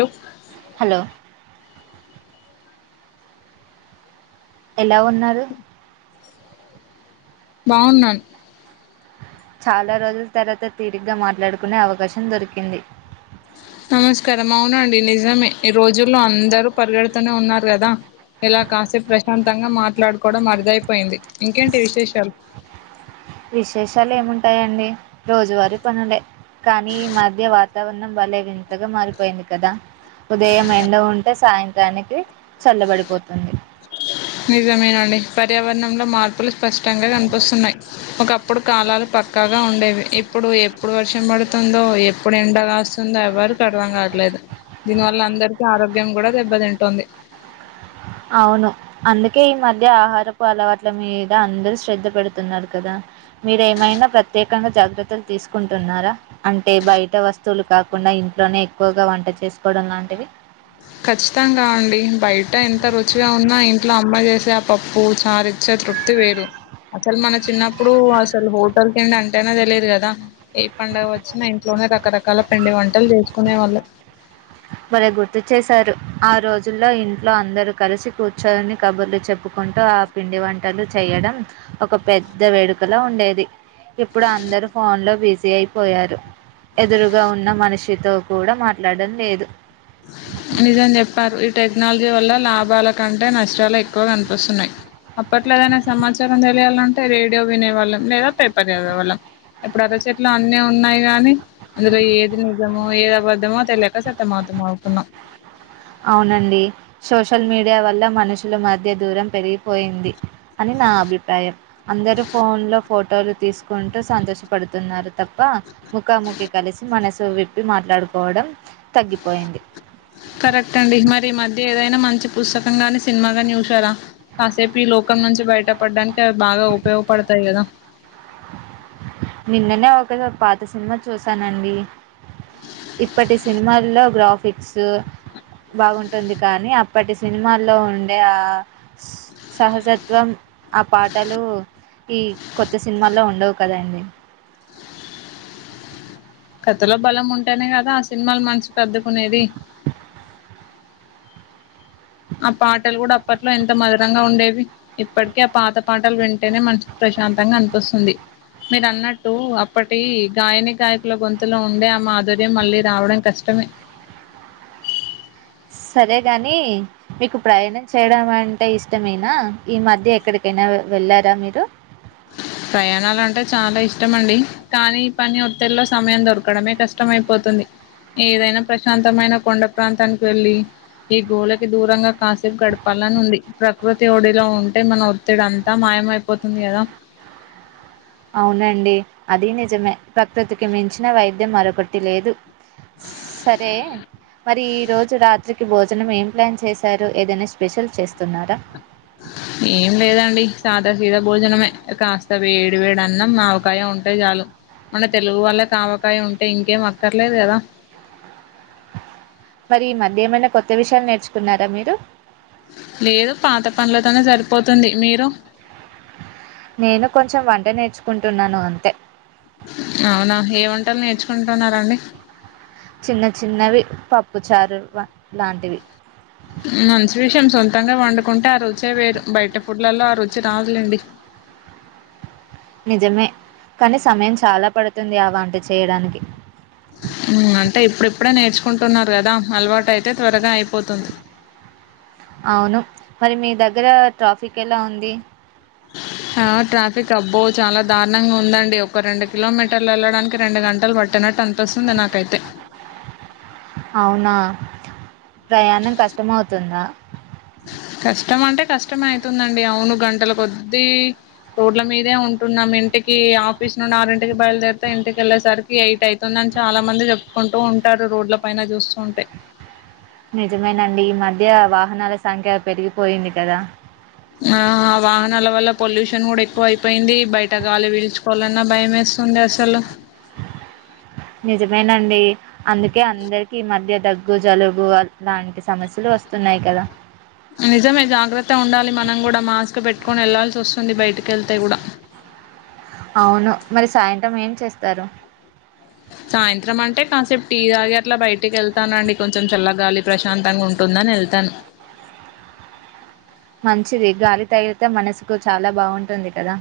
లొ హలొ ఎలా ఉన్నారు బాగున్నాన్ చాల రోజుల్ తర్వాత తీరిగ్గ మాట్లాడ్కునే అవకాశం దొరికింది నమస్కారం ఔనండి నిజమే ఈ రోజుల్లో అందరూ పరిగెడ్తూనే ఉన్నార్ గద ఇలా కాస్ సెప్ ప్రశాంతంగా మాట్లాడ్కోడం అర్దైపోయింది ఇంకేంటి విశేషాల్ విశేషాలేముంటాయండి రోజువారీ పనులే కానీ ఇ మధ్య వాతావరణం బలే వింతగా మారిపోయింది కదా ఉదయం ఎండ ఉంటే సాయంత్రానికి చల్లబడిపోతుంది నిజమేనండి పర్యావరణంలో మార్పులు స్పష్టంగా కన్పిస్తున్నయ్ ఒకప్పుడు కాలాలు పక్కాగా ఉండేవి ఇప్పుడు ఎప్పుడు వర్షం బడుతుందో ఎప్పుడ్ ఎండ గాస్తుందో ఎవర్క్ అర్థం కాట్లేదు. దీన్ వల్ల అందర్కి ఆరోగ్యం గుడ దెబ్బతింటోంది. అవును అందుకే ఈ మధ్య ఆహారపు అలవాట్ల మీద అందరు శ్రద్ధ పెడుతున్నారు కదా మీరేమైనా ప్రత్యేకంగా జాగ్రత్తలు తీసుకుంటున్నారా అంటే బయట వస్తువులు కాకుండా ఇంట్లోనే ఎక్కువగా వంట చేసుకోవడం లాంటివి ఖచ్చితంగా అండి బయట ఎంత రుచిగా ఉన్నా ఇంట్లో అమ్మ చేసే ఆ పప్పు చార్ ఇచ్ చ్చే తృప్తి వేరు. అసల్ మన చిన్నప్పుడు అసల్ హోటల్ తిండంటేనే తెలీదు గదా ఏ పండుగ వొచ్చినా ఇంట్లో నే రకరకాల పిండి వంటల్ చేస్కునే వాళ్ళం బలే గుర్తు చేశారు ఆ రోజుల్లో ఇంట్లో అందరు కలిసి కూర్చోని కబుర్లు చెప్పుకొ టూ ఆ పిండి వంటలు చేయడం ఒక పెద్ద వేడుకల ఉండేది. ఇప్పుడు అందరు ఫోన్లో బిజీ అయిపోయారు. ఎదురుగా ఉన్న మనిషితో కూడా మాట్లాడం లేదు. నిజం చెప్పారు ఈ టెక్నాలజీ వల్ల లాభాల కంటే నష్టాలే ఎక్కువగా కన్పిస్తున్నయి. అప్పట్లో ఏదైనా సమాచారం తెలియాల్నంటే రేడియో వినేవాళ్ళం లేదా పేపర్ చదివే వాళ్ళం ఇప్పుడు అరచేత్లో అన్నీ ఉన్నాయి గాని అందులో ఏది నిజమో ఏది అబద్ధమో తెలియక సతం మత మౌ తున్న అవునండి సోషల్ మీడియా వల్ల మనుషుల మధ్య దూరం పెరిగిపోయింది అని నా అభిప్రాయం. అందరు ఫోన్లో ఫోటోలు తీస్కుంటూ సంతోష పడుతున్నారు. తప్ప ముఖాముఖి కలిసి మనసు విప్పి మాట్లాడుకోవడం తగ్గిపోయింది. టండి మరి మధ్య ఏదైనా మంచి పుస్తకం గాని సినిమాగని చూసారా కాసేప్ ఈ లోకం నుంచి బయటపడ్డానికి అది బాగా ఉప్ ఉపయోగ్ పడ్తాయి గదా నిన్ననే ఒక పాత సినిమా చూసానండి. ఇప్పటి సినిమాల్లో గ్రాఫిక్స్ బాగుంటుంది కానీ అప్పటి సినిమాల్లో ఉండే ఆ సహజత్వం ఆ పాటలు ఈ కొత్త సినిమాల్లో ఉండవు కదా అండి కథలో బలం ఉంటేనే కదా ఆ సినిమాల్ మంచి పెద్దకునేది ఆ పాటల్ గుడా అప్ అప్పట్లో ఎంత మధురంగా ఉండేవి ఇప్పట్కే పాత పాటల్ వింటేనే మన్సుకు ప్రశాంతంగా అన్పిస్తుంది. మీరన్నట్టు అప్పటి గాయని, గాయకుల గొంతులో ఉండే ఆ మాధుర్యం మళ్ళీ రావడం కష్టమే సరే గాని మీకు ప్రయణం చేయడం అంటే ఇష్టమేనా ఈ మధ్య ఎక్కడికైనా అ వెళ్ళారా మీరు? ప్రయాణాలంటే చాలా ఇష్టం అండి కానీ ఈ పని ఒత్తేల్లో సమయం దొర్కడమే కష్టం అయిపోతుంది. ఏదైనా ప్రశాంతమైన కొండ ప్రాంతానిక్ వెళ్ళి ఈ గోళకి దూరంగా కాసేప్ గడపాలనుంది. ప్రకృతి ఒడిలో ఉంటే మన ఒత్తిడంతా మాయ్ యమైపోతుంది గదా అవునండి అది నిజమే ప్రకృతికి మించిన వైద్యం మరొకటి లేదు. సరే మరి ఈ రోజు రాత్రికి భోజనం ఏం ప్లాన్ చేసారు ఏదైనా స్పెషల్ చేస్తున్నారా? ఏం లేదండి సాదా సీద భోజనమే కాస్త వేడి వేడి అన్నం ఆవకాయ ఉంటే చాలు మన తెలుగు వాళ్ళక్ ఆవకాయ ఉంటే ఇంకేం అక్కర్లేదు గదా మరి ఈ మధ్య ఏమైనా కొత్త విషయాల్ నేర్చుకున్నారా మీరు? లేదు పాత పన్లతోనే సరిపోతుంది మీరు? నేను కొంచెం వంట నేర్చుకుంటున్నాను అంతే అవునా ఏ వంటలు నేర్చుకుంటున్నారు అండి చిన్న చిన్నవి పప్పు చారు వ లాంటివి మంచి విషయం సొంతంగా వండుకుంటే ఆ రుచే వేరు బయట ఫుడ్లల్లో ఆ రుచి రాదులేండి నిజమే కనీ సమయం చాలా పడుతుంది ఆ వంట చేయడానికి టున్నార్ గదా అలవాట్ అయితే త్వరగా అయిపోతుం అవును మరి మీ దగ్గరా ట్రాఫిక్ ఎలా ఉంది. ఆ ట్రాఫిక్ అబ్బో చాలా దారుణంగ ఉందండి ఒక రెండు కిలోమీటర్ ఎళ్ళడానికి రెండు గంటల్ పట్టిన్ నట్టన్పిస్తుంది నాకైతే అవునా ప్రయాణం కష్టమవుతుందా కష్టం అంటే కష్టమే అయితుందండి అవును గంటల కొద్దీ రోడ్ల మీదే ఉంటున్నాం ఇంటికి ఆఫీస్ నుండి ఆరింటికి బయలుదేరితె ఇంటికెళ్ళేసరికి ఎయిట్ అయితుంది అని చాలా మంది చెప్పుకుంటు ఉన్ ఉంటారు రోడ్ల పైన చూస్తు ఉంటె నిజమేనండి ఈ మధ్య వాహనాల సంఖ్య పెరిగిపోయింది కదా ఆ వాహనాల వల్ల పొల్యూషన్ గూడ ఎక్కువైపోయింది బయట గాలి పిల్చుకోవాలన్న భయమెస్ స్తుంది అసలు నిజమేనండి అందుకె అందరికి ఈ మధ్య దగ్గు జలుబు అ లాంటి సమస్యలు ఒస్తున్నయ్ కదా నిజమే జాగ్రత్తగుండాలి మనం గూడ మాస్క్ పెట్టుకొని ఎళ్లాల్సి వస్తుంది బయటికేళ్తే గూడ అవును మరి సాయంత్రం ఏం చేస్తారు సాయంత్రం అంటె కాసేపు టీ తాగి అట్ల బయటికేళ్తానండి కొంచెం చల్లగాలి ప్రశాంతంగుంటుందన్ నెళ్తాను మంచిది గాలి తగిలితే మనసుకు చాలా బావుంటుంది కదా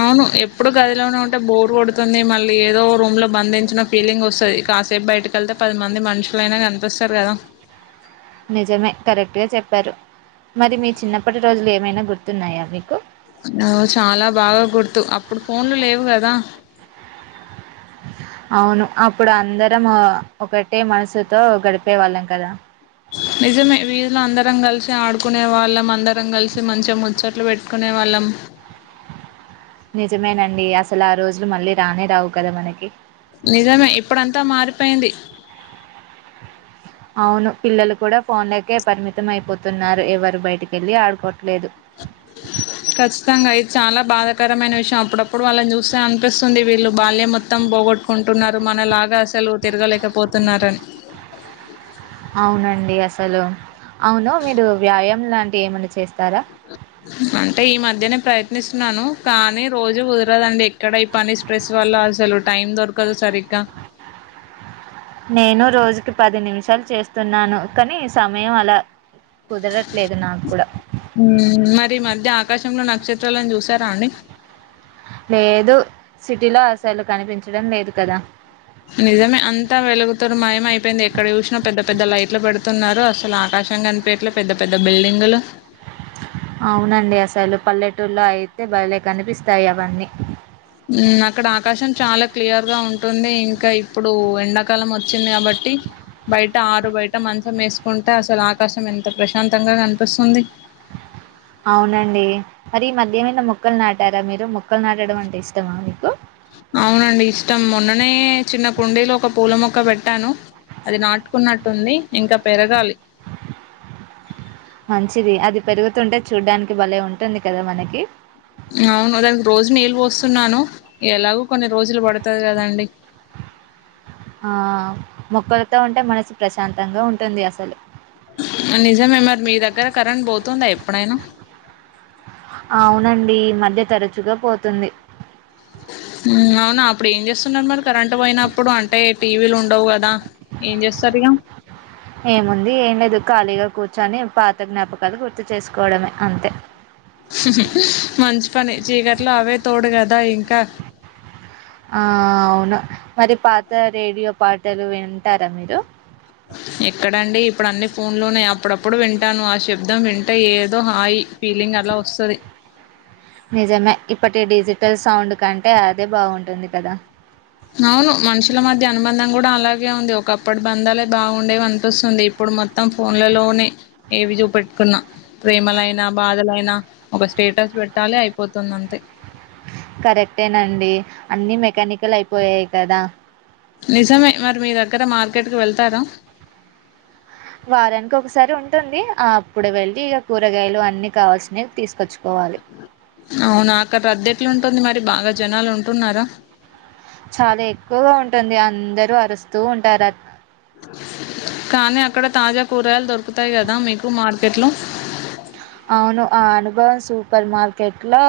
అవును ఎప్పుడు గదిలోనె ఉంటే బోరు గొడుతుంది మళ్ళీ ఏదో ఒ రూమ్ లో బంధించిన ఫీలింగ్ ఒస్తది కాసేపు బయటకెళ్తే పది మంది మనుషులైనా కనిపిస్తరు గదా నిజమె కరెక్ట్ గ చెప్పారు మరి మీ చిన్నప్పటి రోజులు ఏమైన గుర్తున్నాయా మికు ఒ చాలా బాగా గుర్తు అప్పుడు ఫోన్లు లేవు కదా అవును అప్పుడు అందరం ఆ ఒకటే మనసుతో గడిపే వాళ్ళం కదా నిజమె వీదిలో అందరం కలిసి ఆడుకునే వాళ్ళం అందరం కలిసి మంచిగ ముచ్చట్లు పెట్టుకునే వాళ్ళం నిజమేనండి అసలు ఆ రోజులు మళ్ళి రానే రావు కద మనకి నిజమె ఇప్పుడంతా మారిపోయింది అవును పిల్లలు కూడ ఫోన్లకే పరిమితమైపోతున్నారు ఎవరు బయటికెళ్ళి ఆడుకోట్లేదు ఖచ్చితంగా ఇది చాలా బాధకరమైన విషయం అప్పుడప్పుడు వాళ్ళని చుస్తే అనిపిస్తుంది వీళ్ళు బాల్యం మొత్తం పొ పొగొట్టుకుంటున్నారు మనలాగా అసలు తిరగలేకపోతున్నారని అవునండి అసలు అవును మిరు వ్యయం లాంటివి ఏమన్న చేస్ అంటె ఈ మ ధ్యనె ప్రయత్నిస్తున్నాను కానీ రోజు కుదరదండి ఎక్కడ ఈ పని స్ట్రెస్ వల్ల అసలు టైం దొర్ కదు సరి నేను రోజుకి పది నిమిషాలు చేస్తున్నాను కనీ సమయం అలా కుదరట్లేదు నాకు కూడా. హు మ్ మరీ ఈ మధ్య ఆకాశంలో నక్ష త్రలన్ చుసారా అండి లేదు సిటిలో అసలు కనిపించడం లేదు కద నిజమె అంతా వెలుగుతొన్ మాయమైపోయింది ఎక్కడ చుశినా పెద్ద పెద్ద లైట్లు పెడుతున్నారు అసలు ఆట్ ర్శం కనిపియట్లె పెద్ద పెద్ద బిల్డింగులు అవునండి అసలు పల్లెటూర్లో అయితే భలే కనిపిస్తాయి అవన్ని టుంది ఇంకా ఇప్పుడు ఎండాకాలం ఒచ్చింది కాబట్టి బయట ఆరు బయట మంచం వెసుకుంటే అసలు ఆకాశం ఎంత ప్రశాంతంగా కనిపిస్తుంది ఔనండి మరి ఈ మధ్య ఎమన్న మొక్కల్ నాటారా మీరు మొక్కల్ నాటడం అంటే ఇష్టమా మీకు అవునండి ఇష్టం మొన్ననే చిన్న కుండీలో ఒక పూల మొక్క పెట్టాను అది నాటుకున్నటుంది ఇంకా పెరగాలి మంచిది అది పెరుగుతుంటే చూడ్డానికి భలే ఉంటుంది కదా మనకి స్తున్నాను ఎలాగో కొన్ని రోజులు బడుతది కదాండి ఆ మొక్కలతో ఉంటే మనసు ప్రశాంతంగా ఉంటుంది అసలు నిజమే మరి మీ దగ్గర కరెంట్ బోతుందా ఎప్పుడైనా అవునండి ఈ మధ్య తరచుగా పోతుంది మ్ ఔనా అప్పుడేంజేస్తున్నారు మరి కరెంటు పోయినప్పుడు అంటే టీవీలుండవ్ కదా ఏం చేస్సర్ ఇగ ఏముంది ఏం లేదు ఖాళీగా కూర్చొని పాత జ్ఞాపకాలు గుర్తు చేసుకోవడమే అంతే మంచి పని చీకట్లో అవే తోడు గదా ఇంకా ఆ ఆ అవును మరి పాత రేడియో పాటలు వింటారా మీరు ఎక్కడండి ఇప్పుడన్ని ఫోన్లోనే అప్పుడప్పుడు వింటాను ఆశబ్దం వింటే ఏదో హాయ్ ఫీలింగ్ అలా ఓస్తది నిజమే ఇప్పటి డిజిటల్ సౌండుకంటే అదే బాగుంటుంది కదా అవును మనుషుల మధ్య అనుబంధం గూడా అలాగే ఉంది ఒకప్పటి బంధాలే బాగుండేవి అనిపిస్తుంది ఇప్పుడు మొత్ మొత్తం ఫోన్లలోనే ఏవి జూపెట్కున్నా ప్రేమలైనా బాధలై నా ఒక స్టేటస్ బెట్టాలె అయిపోతుంది అంతే కరెక్టేనండి అన్ని మెకానికల్ అయిపోయాయి కదా నిజమే మరి మీ దగ్గర మార్కెట్కి వెళ్తార వారానికొక్కసారి ఉంటుంది ఆప్పుడు వెళ్ళి ఇగ కూరగాయలు అన్ని కావాల్సినై తీసుకొచ్ అవునా అక్కడ రద్దెట్లుంటుంది మరి బాగా జనాలు ఉంటున్నారా చాలా ఎక్కువగా ఉంటుంది అందరూ అరుస్తూ ఉంటారనమాట కానీ అక్కడ తాజా కూరగాయల్ దొరుకుతాయి గదా మీకు మార్కెట్లో ఔను ఆ అనుభవం సూపర్ మార్కెట్లో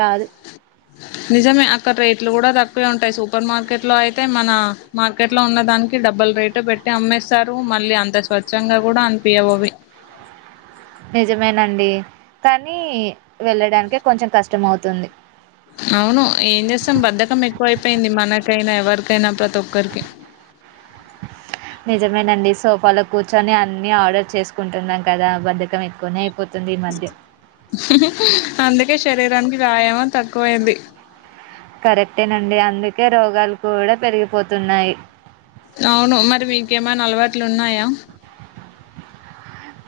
రాదు నిజమే అక్కడ రేట్లు గూడా తక్కువే ఉంటాయి సూపర్ మార్కెట్లో అయితే మన మార్కెట్ లో ఉన్న దానికి డబల్ రేటు పెట్టి అమ్మేస్తారూ మళ్ళీ అంత స్వచ్ఛంగా గుడా అనిపియ్యవవ్వి నిజమేనండి కానీ వెళ్ళడానికే కొంచెం కష్టం అవుతుంది అవును ఏం జేస్తాం బద్ధకం ఎక్కువై పోయింది మనకైనా ఎవరికైనా ప్రతోక్కరికి నిజమేనండి సోఫాలో కూర్చొని అన్ని ఆర్డర్ చేసుకుంటున్నాం కదా బద్ధకం ఎక్కువనే అయిపో అందుకే శరీరానికి వ్యాయామం తక్కువైంది కరెక్టేనండి అందుకే రోగాలు కూడా పెరిగిపోతున్నాయి ఔను మరి మీకేమన్నా అలవాట్లు ఉన్నాయా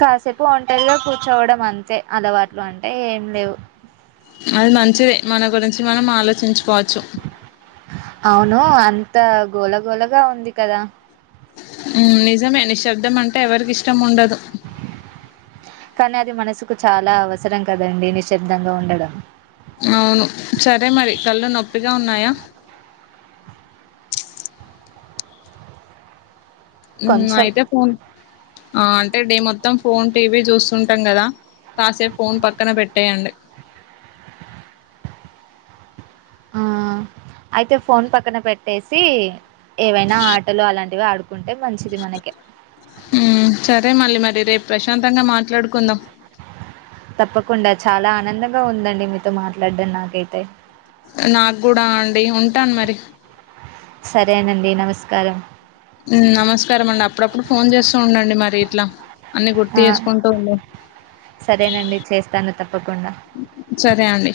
కాసేపు ఓంటరిగా కూర్చోవడం అంతే అలవాట్లు అంటే ఏం లేవు అది మంచిది మన గురించి మనం ఆలోచించ్ ఔను అంత గోళగోళగా ఉంది కదా మ్ నిజమే నిశ్శబ్దం అంటే ఎవరికిష్టం ఉండదు కానీ అది మనసుకు చాలా అవసరం కదండి నిశ్చిబ్దంగా ఉండడం అవును సరే మరి కళ్ళు నొప్పిగా ఉన్నాయా మ్ కొంచెం అయితే ఫోన్ ఆ అంటే డే మొత్తం ఫోన్ టీవీ జూసుంటాం గదా కాసేప్ ఫోన్ పక్కన పెట్టేయం ఆ అయితే ఫోన్ పక్కన పెట్టేసి ఏవైనా ఆటలు అలాంటివి ఆడు కుంటే మంచిది మనకె రేప్ ప్రశాంతంగా మాట్లాడుకుందాం తప్పకుండా చాలా ఆనందంగా ఉందండి మీతో మాట్లాడడం నాకైతే నాగ్గుడా అండి ఉంటాన్ మరి సరేనండి నమస్కారం మ్ నమస్కారం అండి అప్పుడప్పుడు ఫోన్ చేస్తూ ఉండండి మరి ఇట్లా అన్ని ఆ గుర్తు ఏసుకుంటూ ఉండు సరేనండి చేస్తాను తప్పకుండా సరే అండి